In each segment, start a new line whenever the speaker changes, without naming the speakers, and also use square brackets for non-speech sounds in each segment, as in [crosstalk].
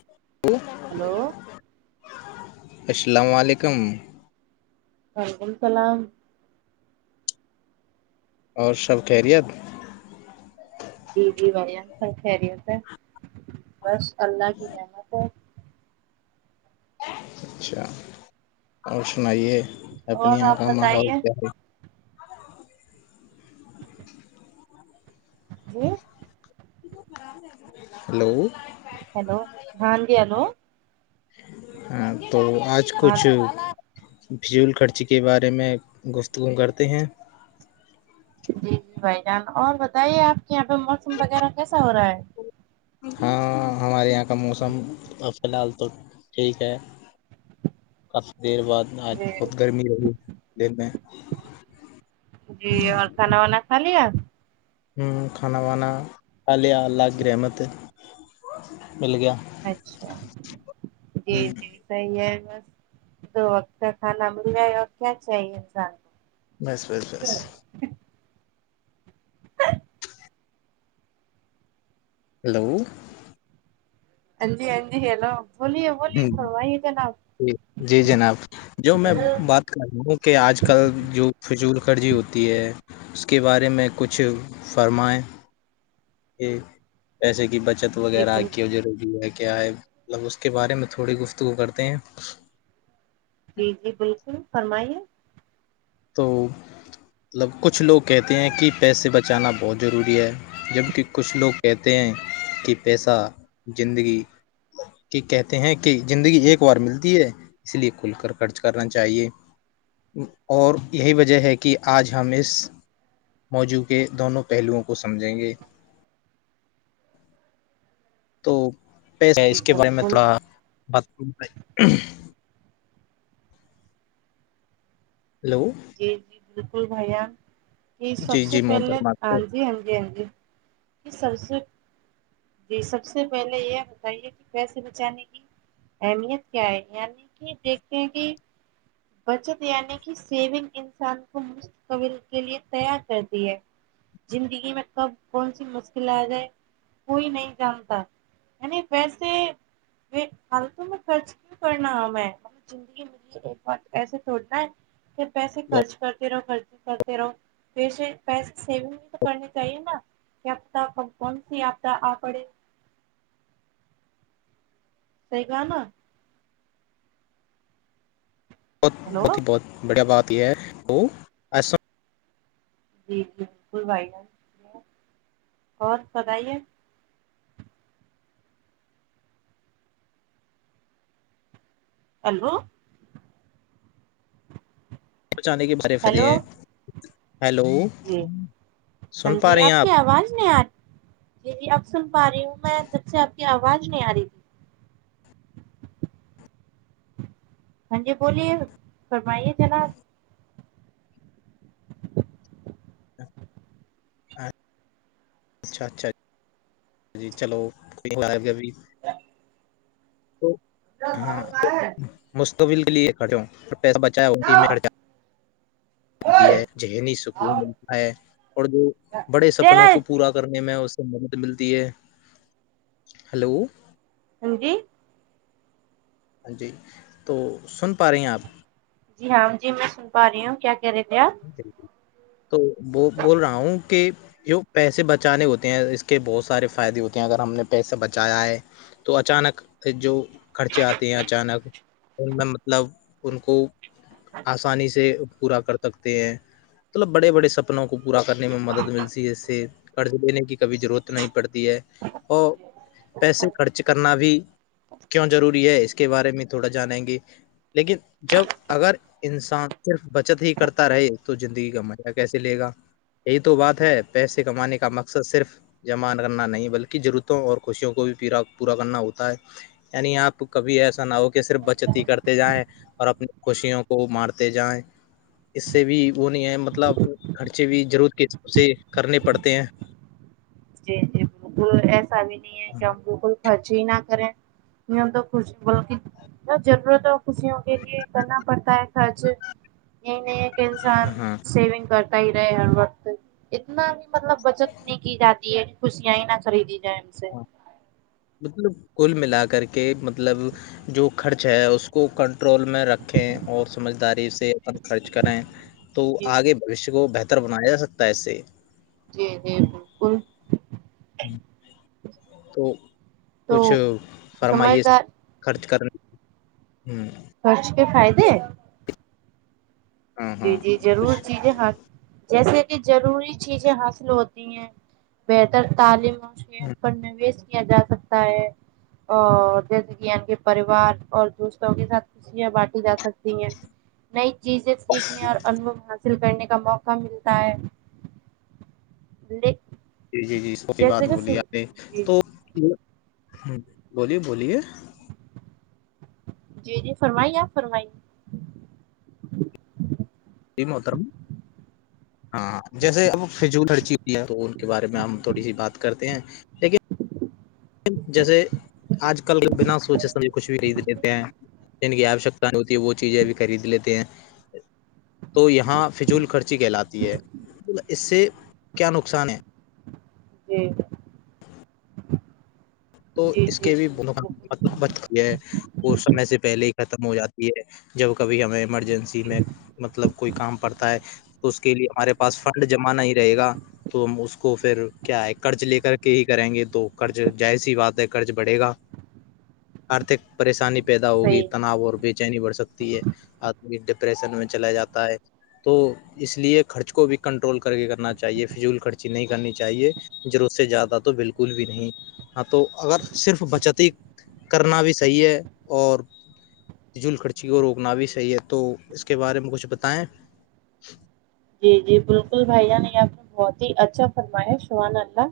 ہ [inaudible]
ہلو
السلام علیکم
وعلیکم السلام
اور سب خیریت
ج جی بھائیان سب خیریت ہے بس اللہ کی رحمت ہے
اچھا اور سنائیے اپنے
اور
یہاں
آپ
کا ماحول
بتائیے
کیا ہے
جی [inaudible]
ہلو
ہیلو ہاں جی ہلو
ہاں تو آج
ہاں
کچھ فضول خرچی کے بارے میں گفتگو کرتے ہیں
جی جی بھائی جان اور بتائیے آپ کے یہاں پہ موسم وغیرہ کیسا ہو رہا ہے
ہاں ہمارے یہاں کا موسم فی الحال تو ٹھیک ہے کافی دیر بعد آج
ہے
بہت
جی
گرمی رہی دیر میں
جی اور کھانا وانا کھا لیا
ہ کھانا وانا خالیہ اللہ گرمت مل گیا
اچھا جی
ہ
جی صحیح ہے بس دو وقت کا کھانا مل جائے اور کیا چاہیے انسان کو
بس بس بس ہیلو
ہاں جی ہاں جی ہیلو بولیے بولیے فرمائیے جناب
ج جی جناب جو میں بات وں کہ آج کل جو فضول خرضی ہوتی ہے اس کے بارے میں کچھ فرمائیں پیسے کی بچت
جی
وغیرہ
بال
کی جری ہے کیا ہے مطلب اس کے بارے میں تھوڑی گفتگو کرتے ہیں
جی جی بالکل فرمائیے
تو مطلب کچھ لوگ کہتے ہیں کہ پیسے بچانا بہت ضروری ہے جبکہ کچھ لوگ کہتے ہیں کہ پیسہ زندگی کہ کہتے ہیں کہ زندگی ایک بار ملتی ہے اس لیے کھل کر خرچ کرنا چاہیے اور یہی وجہ ہے کہ آج ہم اس موضوع کے دونوں پہلوؤں کو سمجھیں گے تو پسے
جی
اس کے بارے میں
بالکل
تھوڑا بتاں ہلو
جی جی بالکل بھیا کہ سب
جی
سے
جی
پہلے
محترمہ
ہاں
تو
جی ہاں جی ہاں جی سب سے جی سب سے پہلے یہ بتائیے کہ کیسے بچانے کی اہمیت کیا ہے یعنی کہ دیکھتے ہیں کہ بچت یعنی کی سیگ انسان کو مستقبل کے لیے تیار کرتی ہے زندگی میں کب کون سی مشکلاتیں کوئی نہیں جانتا یعنی ویسے حالتوں میں خرچ کیوں کرنا ہے میں زندگی مجے ایک بات ایسے سوچنا ہے کہ پیسے خرچ کرتے رہو خرچ کرتے رہو پیسے پیسے سیونگ بھی تو کرنی چاہیے نا تا ک کون س آتا آ سہی کھا نہ
بہت
ہلو
بہت ہی بہت بڑیا بات یہ ہے تو ایسا
جی جی بالکل بھائی جان بہت پت ہی ہے ہیلو
پچانے کے بارے فتح
ہلو
ہیں ہیلو
جی ہاں
سن
جی
پا رہی
آپ
ہیں
کی آواز میں آج جی جی آپ سن پا رہی ہوں میں جب سے آپ کی آواز نہیں آ رہی تھی ہاں جی بولیے فرمائیے جنا
اچھا اچھا جی چلو کو گ بھی ہاں
دینا
مستقبل کے لیے کھڑے پیسہ بچائےیا ہوتی مل ہے ذہنی سکون ملتا ہے اور جو بڑے سپنوں کو پورا کرنے میں اس مدد ملتی ہے ہلو
جی
جی تو سن پا رہی ہیں آپ
جی ہاں جی میں سن پا رہی ہوں کیا کہہ رہے تھے آپ
تو وہ بول رہا ہوں کہ جو پیسے بچانے ہوتے ہیں اس کے بہت سارے فائدے ہوتے ہیں اگر ہم نے پیسے بچایا ہے تو اچانک جو خرچے آتے ہیں اچانک ان میں مطلب ان کو آسانی سے پورا کر سکتے ہیں مطلب بڑے بڑے سب کو پورا کرنے میں مدد ملتی ہے اس سے قرض لینے کی کبھی ضرورت نہیں پڑتی ہے اور پیسے خرچ کرنا بھی کیوں ضروری ہے اس کے کے بارے میں تھوڑا جانیں گے لیکن جب اگر انسان صرف بچت ہی کرتا رہے تو زندگی کا مزہ کیسے لے گا یہی تو بات ہے پیسے کمانے کا مقصد صرف جمان کرنا نہیں بلکہ ضرورتوں اور خوشیوں کو بھی پا پورا کرنا ہوتا ہے یعنی آپ کبھی ایسا نہ ہو کہ صرف بچت ہی کرتے جائیں اور اپنی خوشیوں کو مارتے جائیں اس سے بھی وہ نہیں ہے مطلب خرچے بھی ضرورت کے حساب سے کرنے پڑتے ہیں
جی جی بالکل ایسا بھی نہیں ہے کہ ہم بالکل خرچ ہی نہ کریں تو خوش بولک ضرورت ہو خوشیوں کے لیے کرنا پڑتا ہے خرچ یہ نہیں انسان
ہاں
سیونگ کرتا ہی رہے ہر وقت اتنا بھی مطلب بچت نہیں کی جاتی خوشیاں ہی نہ خریدی جائے سے
مطلب کل ملا کر کے مطلب جو خرچ ہے اس کو کنٹرول میں رکھیں اور سمجھداری سے خرچ کریں تو
جی
آگے بھشیہ کو بہتر بنایا جا سکتا ہے اس سے
جی جی بالکل
تو
تو
کچھ فرمائیے
سمجھدار
خرچ کرنا ہوں
خرچ کے فائدے
ہاں
جی
ہاں
جی ضرور
کچھ
چیزیں ہاتھ جیسے کہ ضروری چیزیں حاصل ہوتی ہیں بہتر تعلیم
ہوں
پر نویش کیا جا سکتا ہے اور جیسے کہ کے پریوار اور دوستوں کے ساتھ خوشیاں بانٹی جا سکتی نئی چیزیں سیکھنے اور ان حاصل کرنے کا موقع ملتا ہے
جی جی جی صحی بات
جیسے کہ
بولیے
جی جی
تو بولیے بولیے
جی جی فرمائی آپ فرمائی
محترم ہاں جیسے اب فجول ہچی ہوئی ہے بارے میں ہم تھوڑی سی بات کرتے ہیں لیکن جیسے آج کل بنا سوچے سمجھ کچھ بھی نہیں دیتے ہیں جن کی آوشکتا نہیں ہوتی ہے وہ چیزیں بھی خرید لیتے ہیں تو یہاں فضول خرچی کہلاتی ہے اس سے کیا نقصان ہے
جی
تو
جی
اس
جی
کے بھی مق
جی
مط بچ چی ہے وہ سمے سے پہلے ہی ختم ہو جاتی ہے جب کبھی ہمیں ایمرجنسی میں
جی
مطلب کوئی کام پڑتا ہے تو اس کے لیے ہمارے پاس فنڈ جمع نہیں رہے گا تو ہم اس کو پھر کیا ہے قرض لے کر کے ہی کریں گے تو قرض جائس وات ہے قرض بڑھے گا آرتھک پریشانی پیدا ہوگی
صحیح
تناؤ اور بیچ چینی بڑھ سکتی ہے آدمی ڈپریشن میں چلا جاتا ہے تو اس لیے خرچ کو بھی کنٹرول کر کے کرنا چاہیے فضول خرچی نہیں کرنی چاہیے جر اس سے زیادہ تو بالکل بھی نہیں ہاں تو اگر صرف بچت ہی کرنا بھی صحیح ہے اور جل خرچی کو روکنا بھی صحیح ہے تو اس کے بارے میں کچھ بتائیں
جی جی بالکل بھائی جان یہ آپ نے بہت ہی اچھا فرما ہے شہان اللہ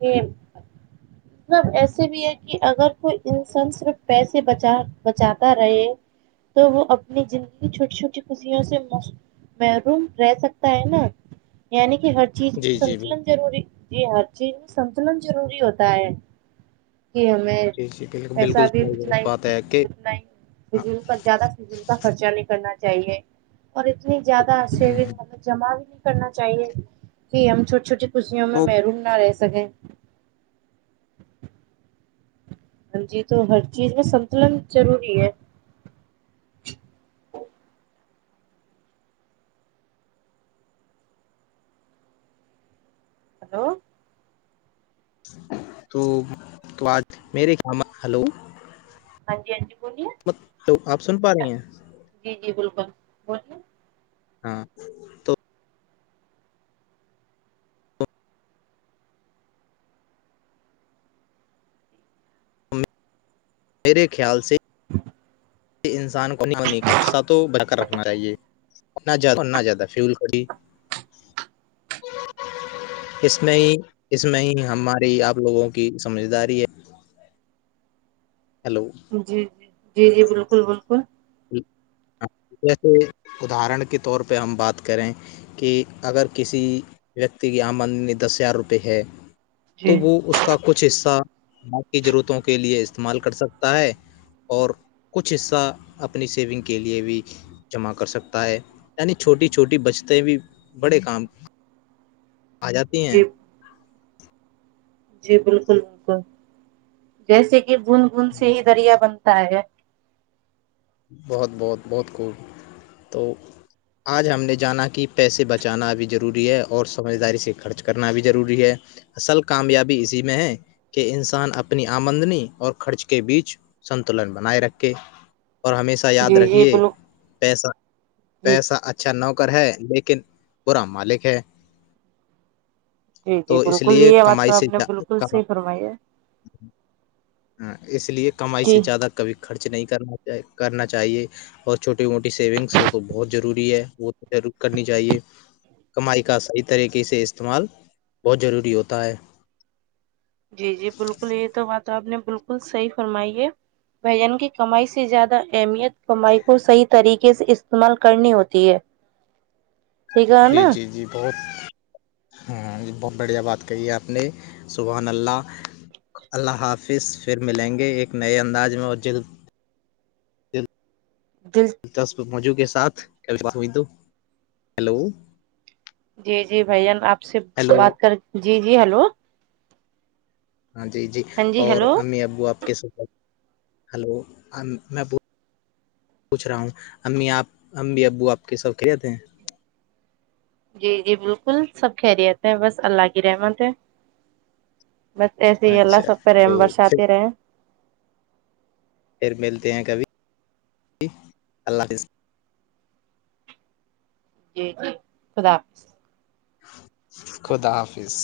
ا [unintelligible] مطلب ایسے بھی ہے کہ اگر کوئی انسان صرف پیسے بچا بچاتا رہے تو وہ اپنی زندگی چھوٹی چھوٹی خوشیوں سے ر رہ سکتا ہے نا یعنی کہ ہر چیز میں
جی جی بال-
سنتلن ضروری جی ہر چیز میں سنتلن ضروری ہوتا ہے کہ ہمیں
جی جی بالکل
پیسا
بالکل
بھی
صحیح
اتنا
بات ہے کہ
ہیتنا ہی
ہاں
فض پر زیادہ کا خرچہ نہیں کرنا چاہیے اور اتنی زیادہ
ہوں،
سیگ
ہوں۔
جمع بھی نہیں کرنا چاہیے کہ ہم چھوٹی چھوٹی کسیوں میں
تو
محروم نہ رہ سکیں جی تو ہر چیز میں سنتلن ضروری ہے ہلو
تو تو آج میرے خم ہلو
ہاں جی ہاں جی بولیے
تو آپ سن پا رہی ہیں
جی جی بالکل بولیے
ہاں تو میرے خیال سے
[unintelligible]
کہ انسان کو نہیں ہونے کا اصہ تو بن کر رکھنا چاہیے انا زیادہ انا زیادہ فیول کھڑی
[unintelligible]
اس میں ہی اس میں ہی ہماری آپ لوگوں کی سمجھداری ہے ہیلو
جی جی جی جی بالکل بالکل
جیسے ادرن کے طور پہ ہم بات کریں کہ اگر کسی ویکتی کی آمدنی دس ہزار روپئے ہے
جی
تو وہ اس کا کچھ حصہ ب کی ضرورتوں کے لئے استعمال کر سکتا ہے اور کچھ حصہ اپنی سیونگ کے لیے بھی جمع کر سکتا ہے یعنی چھوٹی چھوٹی بچتیں بھی بڑے کام آ جاتی ہیں
جی جی بالکل بالکل جیسے کہ بند بند سے ہی دریا بنتا ہے
بہت بہت بہت خوب تو آج ہم نے جانا کہ پیسے بچانا بھی ضروری ہے اور سمجھداری سے خرچ کرنا بھی ضروری ہے اصل کامیابی اسی میں ہے کہ انسان اپنی آمدنی اور خرچ کے بیچ سنتلن بنائے رکھے اور ہمیشہ یاد
جی جی
رکھیے
بالک
پیسہ
جی
پیسہ اچا اچھا نوکر ہے لیکن پورا مالک ہے
جی
تو
جی
اس
بالکل
لیئے
یہ بات تو
کمائی
آپ
سےم
نے بالکل صحیح فرمائی ہے
ہ اس لیے کمائی سے
جی
زیادہ کبھی خرچ نہیں کرنا کرنا چاہیے اور چھوٹی موٹی سیونگس تو بہت ضروری ہے وہ ضرور کرنی چاہیے کمائی کا صحیح طریقے سے استعمال بہت ضروری ہوتا ہے
جی جی بالکل یہ تو بات آپ نے بالکل صحیح فرمائی ہے بھجن کی کمائی سے زیادہ اہمیت کمائی کو صحیح طریقے سے استعمال کرنی ہوتی ہے [unintelligible]
جی
نا
جی جی بہت ہاں ج بہت بڑھیا بات کہی ہے آپ نے سبحان اللہ اللہ حافظ پھر ملیں گے ایک نئے انداز میں اور جد
دل
موجو کے ساتھ کبھی بات ہوئی تو ہیلو
جی جی بھان آپ سے
ہیلو
بات کر جی جی ہلو
ہاں جی جی
ہاں
اور
ہیلو
امی ابو آپ کے سات ہلو میں ابو پوچھ رہا ہوں امی آپ امی ابو آپ کے سب کھل جاتتے ہیں
جی جی بالکل سب کہہریے آتے ہیں بس اللہ کی رحمت ہے متسی یہ ال
اچھا
سوپ ر
تو
ورش
پھر
آتییر
پھر ملتے ہیں کبھی اللہ حافظ
جی جی خدا حاظ
خدا حافظ